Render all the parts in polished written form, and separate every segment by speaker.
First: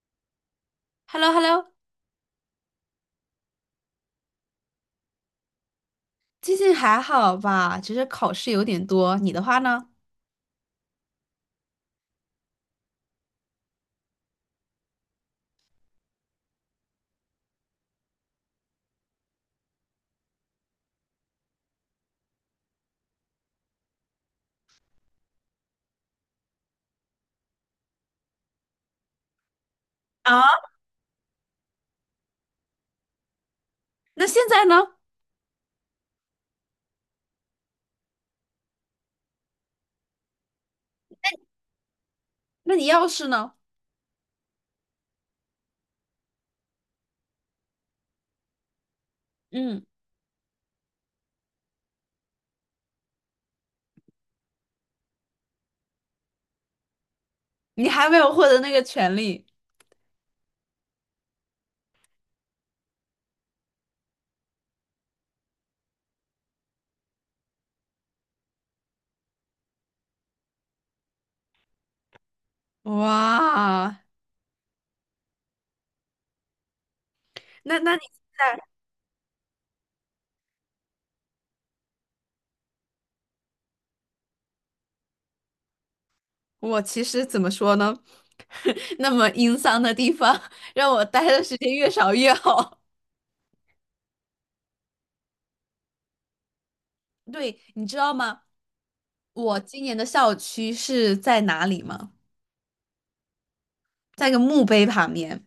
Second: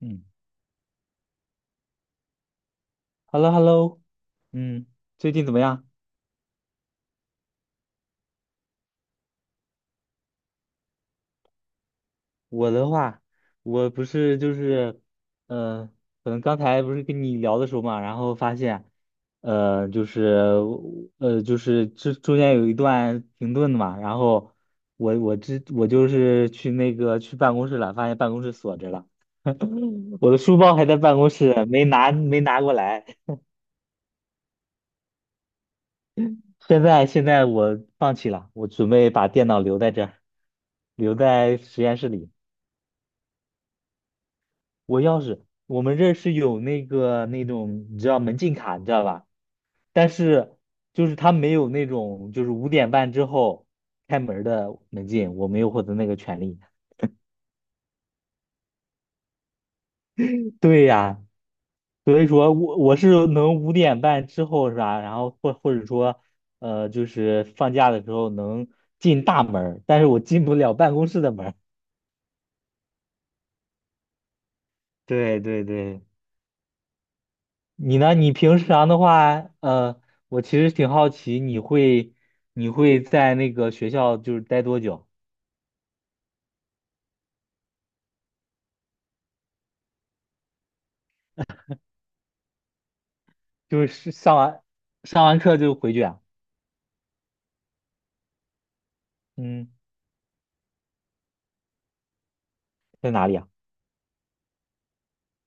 Speaker 1: 嗯
Speaker 2: Hello Hello
Speaker 1: ，Hello Hello。嗯，最近怎么样？
Speaker 2: 最近还好吧？只是考试有点多。你的话呢？
Speaker 1: 我的话，我不是就是，呃，可能刚才不是跟你聊的时候嘛，然后发现，呃，就是就是这中间有一段停顿的嘛，然后我就是去那个去办公室了，发现办公室锁着了。我的
Speaker 2: 啊，
Speaker 1: 书包还在办公室，没拿过来。
Speaker 2: 那现在呢？
Speaker 1: 现在我放弃了，我准备把电脑留在这儿，留在实验室里。
Speaker 2: 那你要是呢？
Speaker 1: 我钥匙，我们这儿是有那个那种，你知道门禁卡，你知道吧？
Speaker 2: 嗯，
Speaker 1: 但是他没有那种，就是五点半之后开门儿的门禁，我没有获得那个权利。
Speaker 2: 你还没有获得那个权利。
Speaker 1: 对呀，所以说我是能五点半之后是吧？然后或者说，就是放假的时候能进大门儿，但是我进不了办公室的门儿。
Speaker 2: 哇，
Speaker 1: 对对对。
Speaker 2: 那
Speaker 1: 你
Speaker 2: 你
Speaker 1: 呢？
Speaker 2: 现
Speaker 1: 你平
Speaker 2: 在，
Speaker 1: 常的话，我其实挺好奇，你会在那个学校就是待多久？
Speaker 2: 我其实怎么说呢？那么阴丧的地方，让我待的时间越少越好。
Speaker 1: 就是上完课就回去啊？
Speaker 2: 对，你知道吗？我
Speaker 1: 嗯，
Speaker 2: 今年的校区是在哪里吗？
Speaker 1: 在哪里啊？
Speaker 2: 在一个墓碑旁边。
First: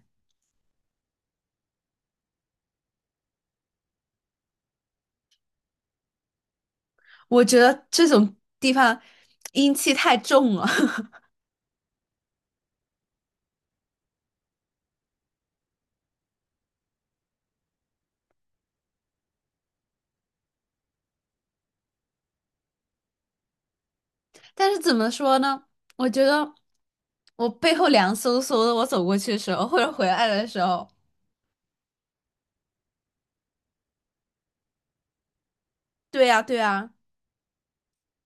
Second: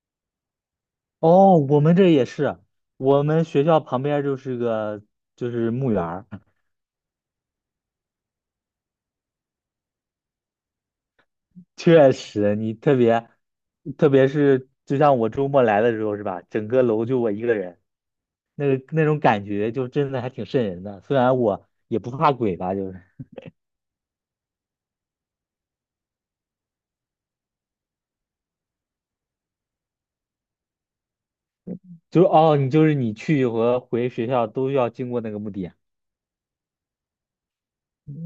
Speaker 1: 哦，我们这也是，我们学校旁边儿就是个就是墓园儿。
Speaker 2: 我觉得这种地方阴气太重了。
Speaker 1: 确实，你特别特别是就像我周末来的时候是吧？整个楼就我一个人，那个那种感觉就真的还挺瘆人的。虽然我也不怕鬼吧，就是。
Speaker 2: 但是怎么说呢？我觉得我背后凉飕飕的，我走过去的时候，或者回来的时候，
Speaker 1: 就是哦，你就是你去和回学校都要经过那个墓地啊。
Speaker 2: 对呀，对呀，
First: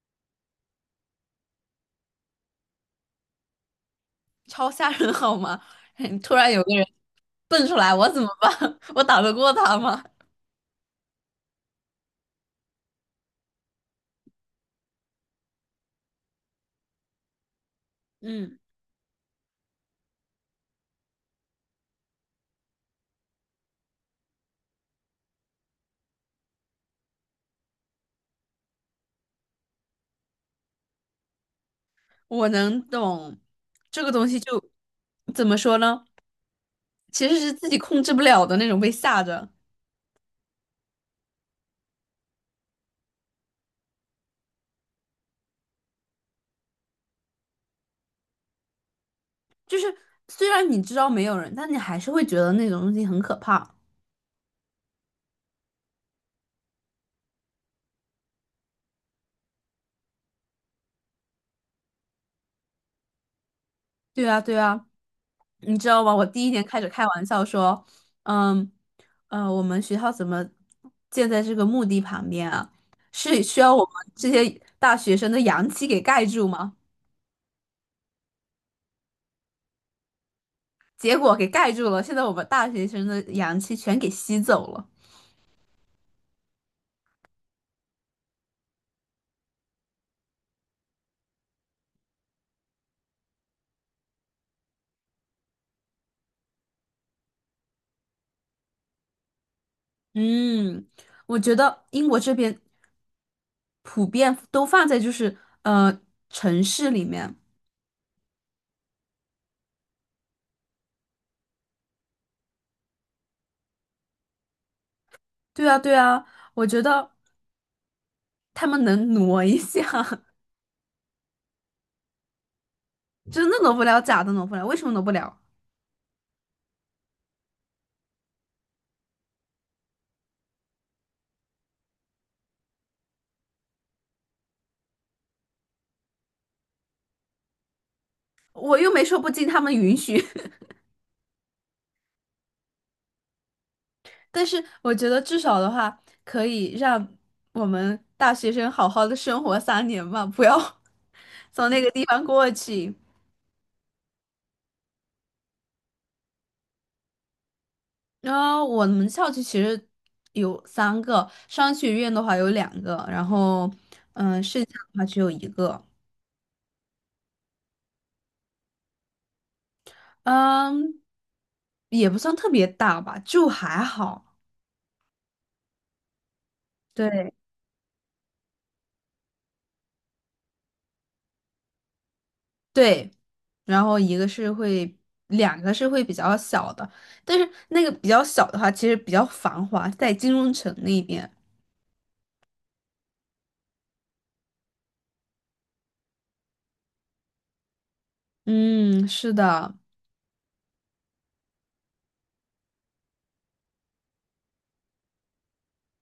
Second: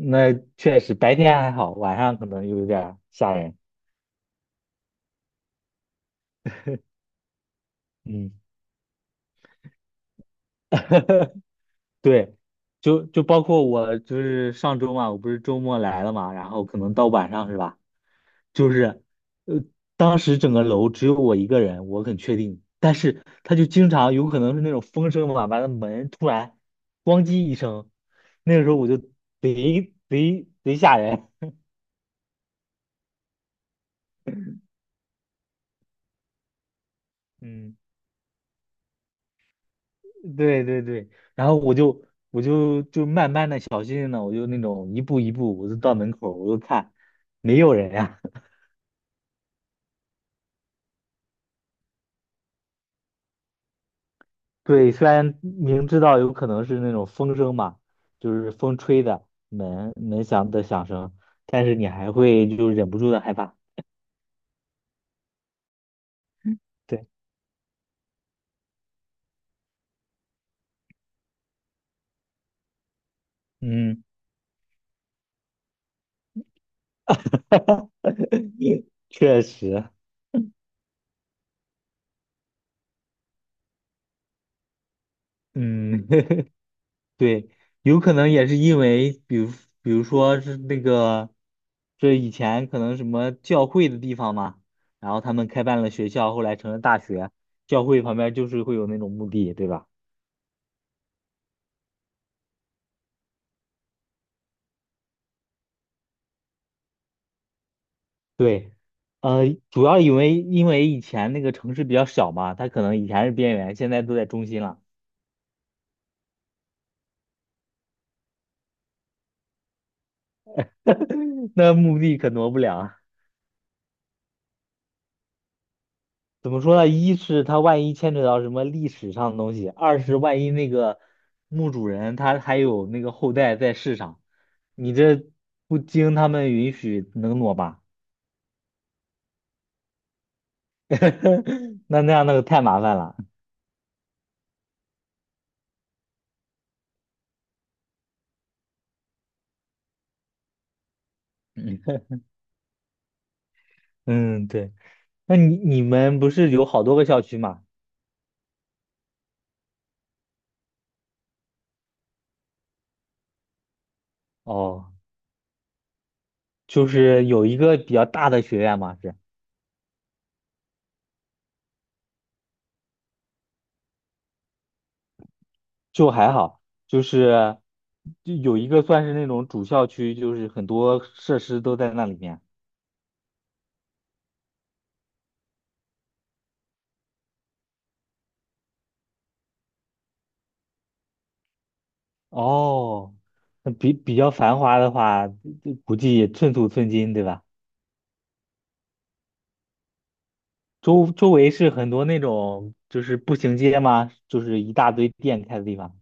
Speaker 1: 那确实白天还好，晚上可能有点儿吓人。
Speaker 2: 超吓人好吗？突然有个人蹦出来，我怎么
Speaker 1: 嗯，
Speaker 2: 办？我打得过他吗？
Speaker 1: 对，就包括我就是上周嘛，我不是周末来了嘛，然后可能到晚上是吧？
Speaker 2: 嗯，
Speaker 1: 就是，呃，当时整个楼只有我一个人，我很确定。但是他就经常有可能是那种风声嘛，把那门突然咣叽一声，那个时候我就贼吓人。
Speaker 2: 我能懂这个东西就怎么说呢？其实是自
Speaker 1: 嗯。
Speaker 2: 己控制不了的那种被吓着，
Speaker 1: 对对对，然后我就慢慢的、小心心的，我就那种一步一步，我就到门口，我就看，没有人呀。
Speaker 2: 就是虽然你知道没有人，但你还是会觉得那种东西很可怕。
Speaker 1: 对，虽然明知道有可能是那种风声嘛，就是风吹的门门响的响声，但是你还会就忍不住的害怕。
Speaker 2: 对啊，对啊，你知道吗？我第一年开始开
Speaker 1: 对。
Speaker 2: 玩笑说，嗯，我们学校怎么建在这个墓地旁边啊？是需要我们
Speaker 1: 嗯，
Speaker 2: 这些大学生的阳气给盖住吗？
Speaker 1: 确实。
Speaker 2: 结果给盖住了，现在我们大学生的阳气全给吸走了。
Speaker 1: 嗯，对，有可能也是因为，比如比如说是那个，这以前可能什么教会的地方嘛，然后他们开办了学校，后来成了大学，教会旁边就是会有那种墓地，对吧？
Speaker 2: 嗯，我觉得英国这边普遍都放在就是呃城市里面。
Speaker 1: 对，呃，主要因为以前那个城市比较小嘛，它可能以前是边缘，现在都在中心了。
Speaker 2: 对啊，对啊，我觉得他们能挪一下，
Speaker 1: 那墓地可挪不了。
Speaker 2: 真的挪不了，假的挪不了，为什么挪不了？
Speaker 1: 怎么说呢？一是他万一牵扯到什么历史上的东西，二是万一那个墓主人他还有那个后代在世上，你这不经他们允许能挪吧？
Speaker 2: 我又没说不经他们允许。
Speaker 1: 那那样那个太麻烦了。
Speaker 2: 但是我觉得至少的话，可以让我们大学生好好的生活3年吧，不要 从那个地方过去。
Speaker 1: 嗯，对。那你你们不是有好多个校区吗？
Speaker 2: 然后我们校区其实有3个，商学院的话有两个，然后剩下
Speaker 1: 哦，
Speaker 2: 的话只有一个，
Speaker 1: 就是有一个比较大的学院嘛，是
Speaker 2: 嗯，也不算特别大吧，就还好。
Speaker 1: 就还好，就
Speaker 2: 对。
Speaker 1: 是就有一个算是那种主校区，就是很多设施都在那里面。
Speaker 2: 对，然后一个是会，两个是会比较小的，但是那个比较小的话，其实比较繁华，在金融城那边。
Speaker 1: 哦，那比较繁华的话，估计也寸土寸金，对吧？
Speaker 2: 嗯，是的，
Speaker 1: 周围是很多那种就是步行街吗？就是一大堆店开的地方。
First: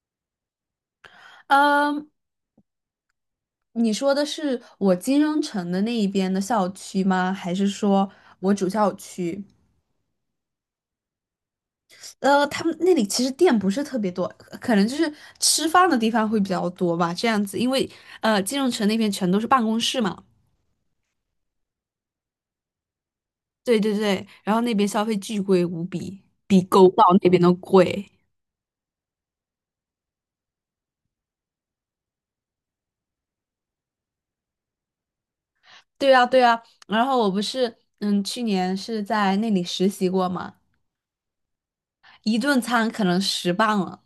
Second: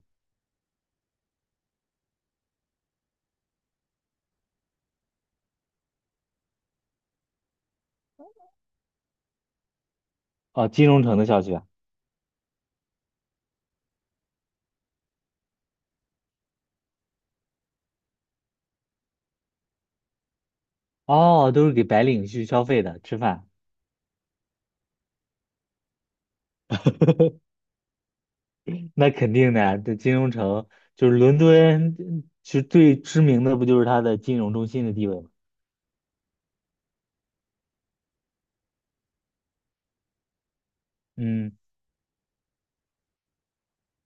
Speaker 2: 嗯，你说的是我金融城的那一边的校区吗？还是说我主校区？
Speaker 1: 哦，金融城的校区啊。
Speaker 2: 他们那里其实店不是特别多，可能就是吃饭的地方会比较多吧，这样子，因为金融城那边全都是办公室嘛。
Speaker 1: 哦，都是给白领去消费的，吃饭。
Speaker 2: 对对对，然后那边消费巨贵无比，比狗岛那边都贵。
Speaker 1: 那肯定的，这金融城就是伦敦，嗯其实最知名的不就是它的金融中心的地位吗？
Speaker 2: 对啊，对啊，然后我不是，去年是在那里实习过嘛，
Speaker 1: 嗯，
Speaker 2: 一顿餐可能十磅了，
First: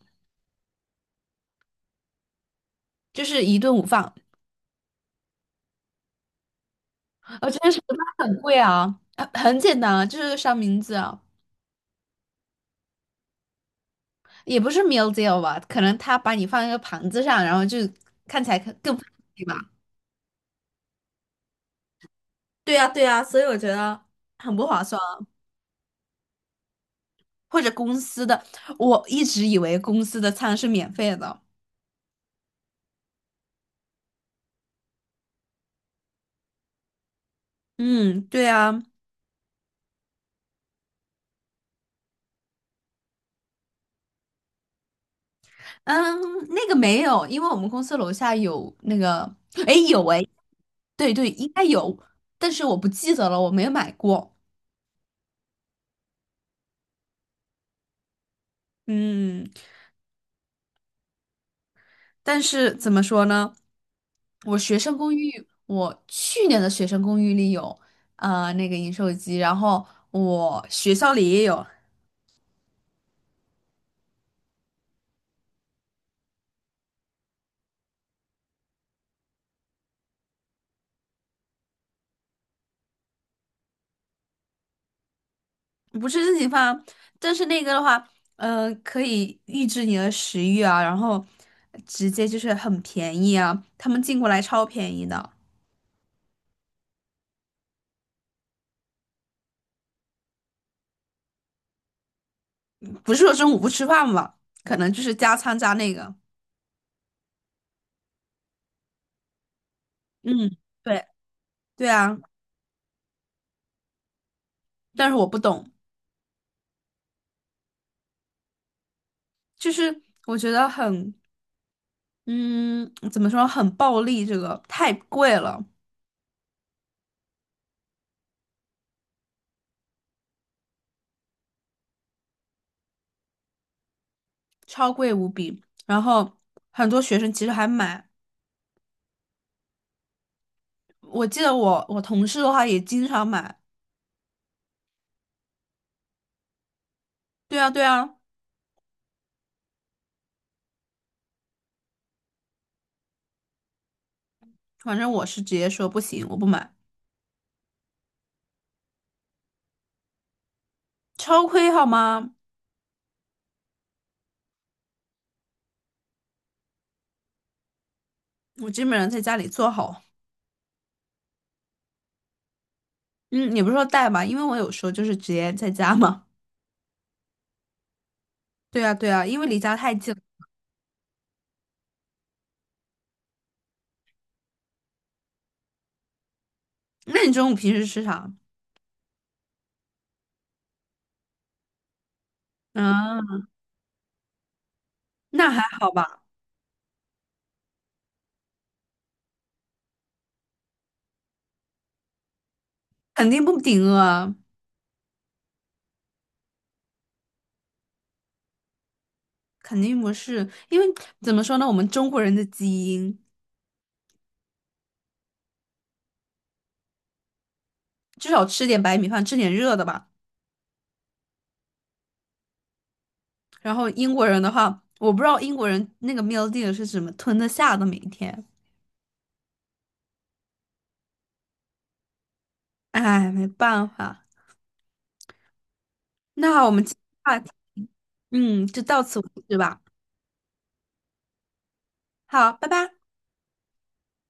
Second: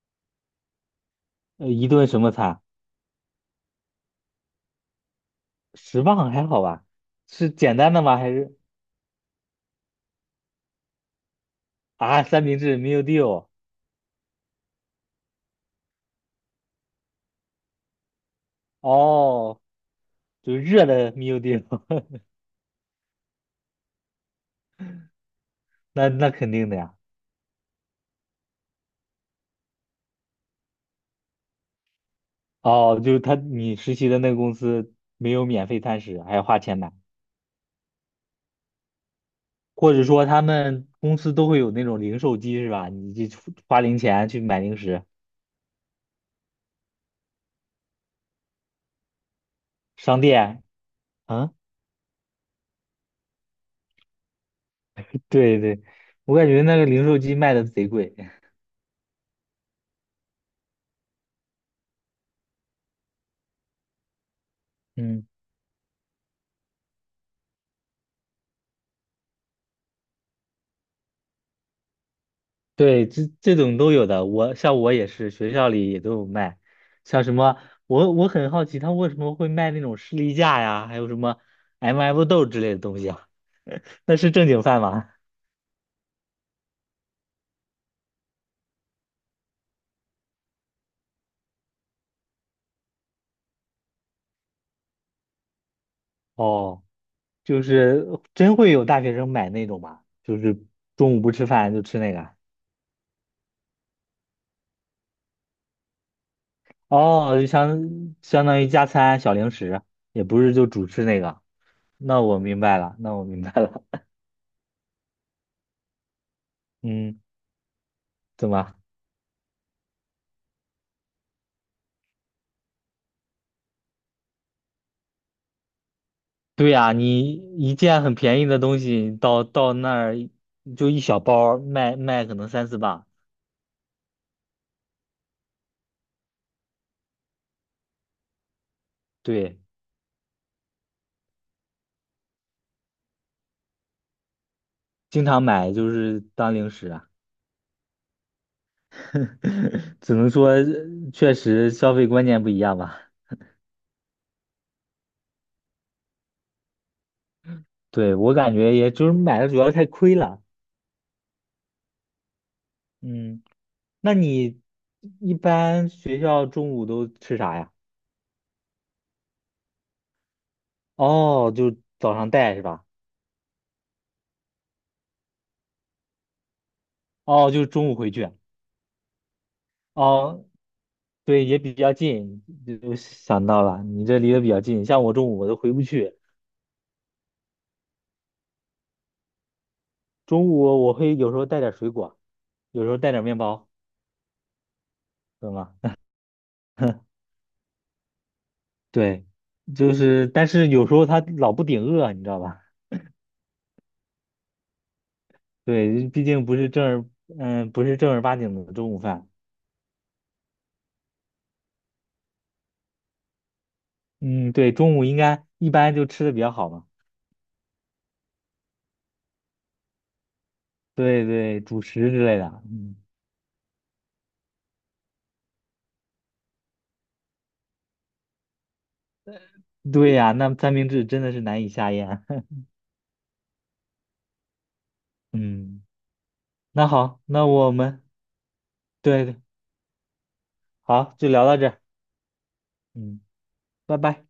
Speaker 1: 一顿什么餐？
Speaker 2: 就是一顿午饭，
Speaker 1: 十磅还好吧？
Speaker 2: 而
Speaker 1: 是
Speaker 2: 且
Speaker 1: 简
Speaker 2: 十
Speaker 1: 单
Speaker 2: 磅
Speaker 1: 的吗？还
Speaker 2: 很
Speaker 1: 是
Speaker 2: 贵啊，啊很简单啊，就是三明治啊，
Speaker 1: 啊，三明治 meal deal？
Speaker 2: 也不是 meal deal 吧，可能他把你放一个盘子上，然后就看起来更对
Speaker 1: 哦，
Speaker 2: 吧？
Speaker 1: 就是热的没有地方。
Speaker 2: 对呀，对呀，所以我觉得很不划算啊，
Speaker 1: 那那肯定的呀。
Speaker 2: 或者公司的，我一直以为公司的餐是免费的。
Speaker 1: 哦，就是他你实习的那个公司没有免费餐食，还要花钱买，
Speaker 2: 嗯，对啊，
Speaker 1: 或者说他们公司都会有那种零售机是吧？你就花零钱去买零食，
Speaker 2: 嗯，那个没有，因为我们公司楼下有那个，哎，有哎，
Speaker 1: 商店
Speaker 2: 对对，应
Speaker 1: 啊。
Speaker 2: 该有，但是我不记得了，我没有买过。
Speaker 1: 对对，我感觉那个零售机卖的贼贵。
Speaker 2: 嗯，但是怎么说呢？我学生公
Speaker 1: 嗯，
Speaker 2: 寓，我去年的学生公寓里有，那个饮水机，然后我学校里也有，
Speaker 1: 对，这这种都有的，我像我也是，学校里也都有卖，像什么我很好奇他为什么会卖那种士力架呀，还有什么 MF 豆之类的东西啊。那是正经饭吗？
Speaker 2: 不是自己放，但是那个的话，可以抑制你的食欲啊，然后直接就是很便宜啊，他们进过来超便宜的，
Speaker 1: 哦，就是真会有大学生买那种吗？就是中午不吃饭就吃那个？
Speaker 2: 不是说中午不吃饭吧，可能就是加餐加那个，
Speaker 1: 哦，就相当于加餐小零食，也不是
Speaker 2: 嗯，
Speaker 1: 就主吃
Speaker 2: 对
Speaker 1: 那个。
Speaker 2: 对啊，
Speaker 1: 那我明白了，那我明白了。
Speaker 2: 但是我不懂，
Speaker 1: 嗯，怎么？
Speaker 2: 就是我觉得很，嗯，怎么说，很暴利，这个太贵了，
Speaker 1: 对呀，你一件很便宜的东西到那儿就一小包儿卖可能三四磅。
Speaker 2: 超贵无比，然后很多学生其实还买，
Speaker 1: 对，
Speaker 2: 我记得我同事的话也经常买，
Speaker 1: 经常买就是当零食啊。
Speaker 2: 对啊对啊。
Speaker 1: 只能说确实消费观念不一样吧。
Speaker 2: 反正我是直接说不行，我不买，
Speaker 1: 对，我感觉也就是买的主要太亏了。
Speaker 2: 超亏好吗？
Speaker 1: 嗯，那你一般学校中午都吃啥呀？
Speaker 2: 我基本上在家里做好，
Speaker 1: 哦，就早上带是吧？
Speaker 2: 嗯，也不是说带吧，因为我有时候就是直接在家嘛。
Speaker 1: 哦，就中午回去啊。
Speaker 2: 对啊，对啊，因为离家太近了
Speaker 1: 哦，对，也比较近，就想到了，你这离得比较近。像我中午我都回不去，
Speaker 2: 那你中午平时吃啥？
Speaker 1: 中午我会有时候带点水果，有时候带点面
Speaker 2: 嗯，
Speaker 1: 包，
Speaker 2: 那
Speaker 1: 懂
Speaker 2: 还
Speaker 1: 吗？
Speaker 2: 好 吧，
Speaker 1: 对，就是，但是有时候他老不顶饿，你知道吧？
Speaker 2: 肯定不顶饿啊，
Speaker 1: 对，毕竟不是正儿，嗯，不是正儿八经的中午饭。
Speaker 2: 肯定不是，因为怎么说呢，我们中国人的基因
Speaker 1: 嗯，对，中午应该一般就吃的比较好嘛。
Speaker 2: 至少吃点白米饭，吃点热的吧。
Speaker 1: 对对，主食之类的。嗯，
Speaker 2: 然后英国人的话，我不知道英国人那个 meal deal 是怎么吞得下的，每一天。
Speaker 1: 对呀，那三明治真的是难以下咽。
Speaker 2: 哎，没办法。
Speaker 1: 嗯，
Speaker 2: 那我们
Speaker 1: 那
Speaker 2: 今
Speaker 1: 好，
Speaker 2: 天
Speaker 1: 那我们
Speaker 2: 就到此
Speaker 1: 对，
Speaker 2: 为
Speaker 1: 对，
Speaker 2: 止吧。
Speaker 1: 好，就聊到这儿。
Speaker 2: 好，拜拜。
Speaker 1: 嗯，拜拜。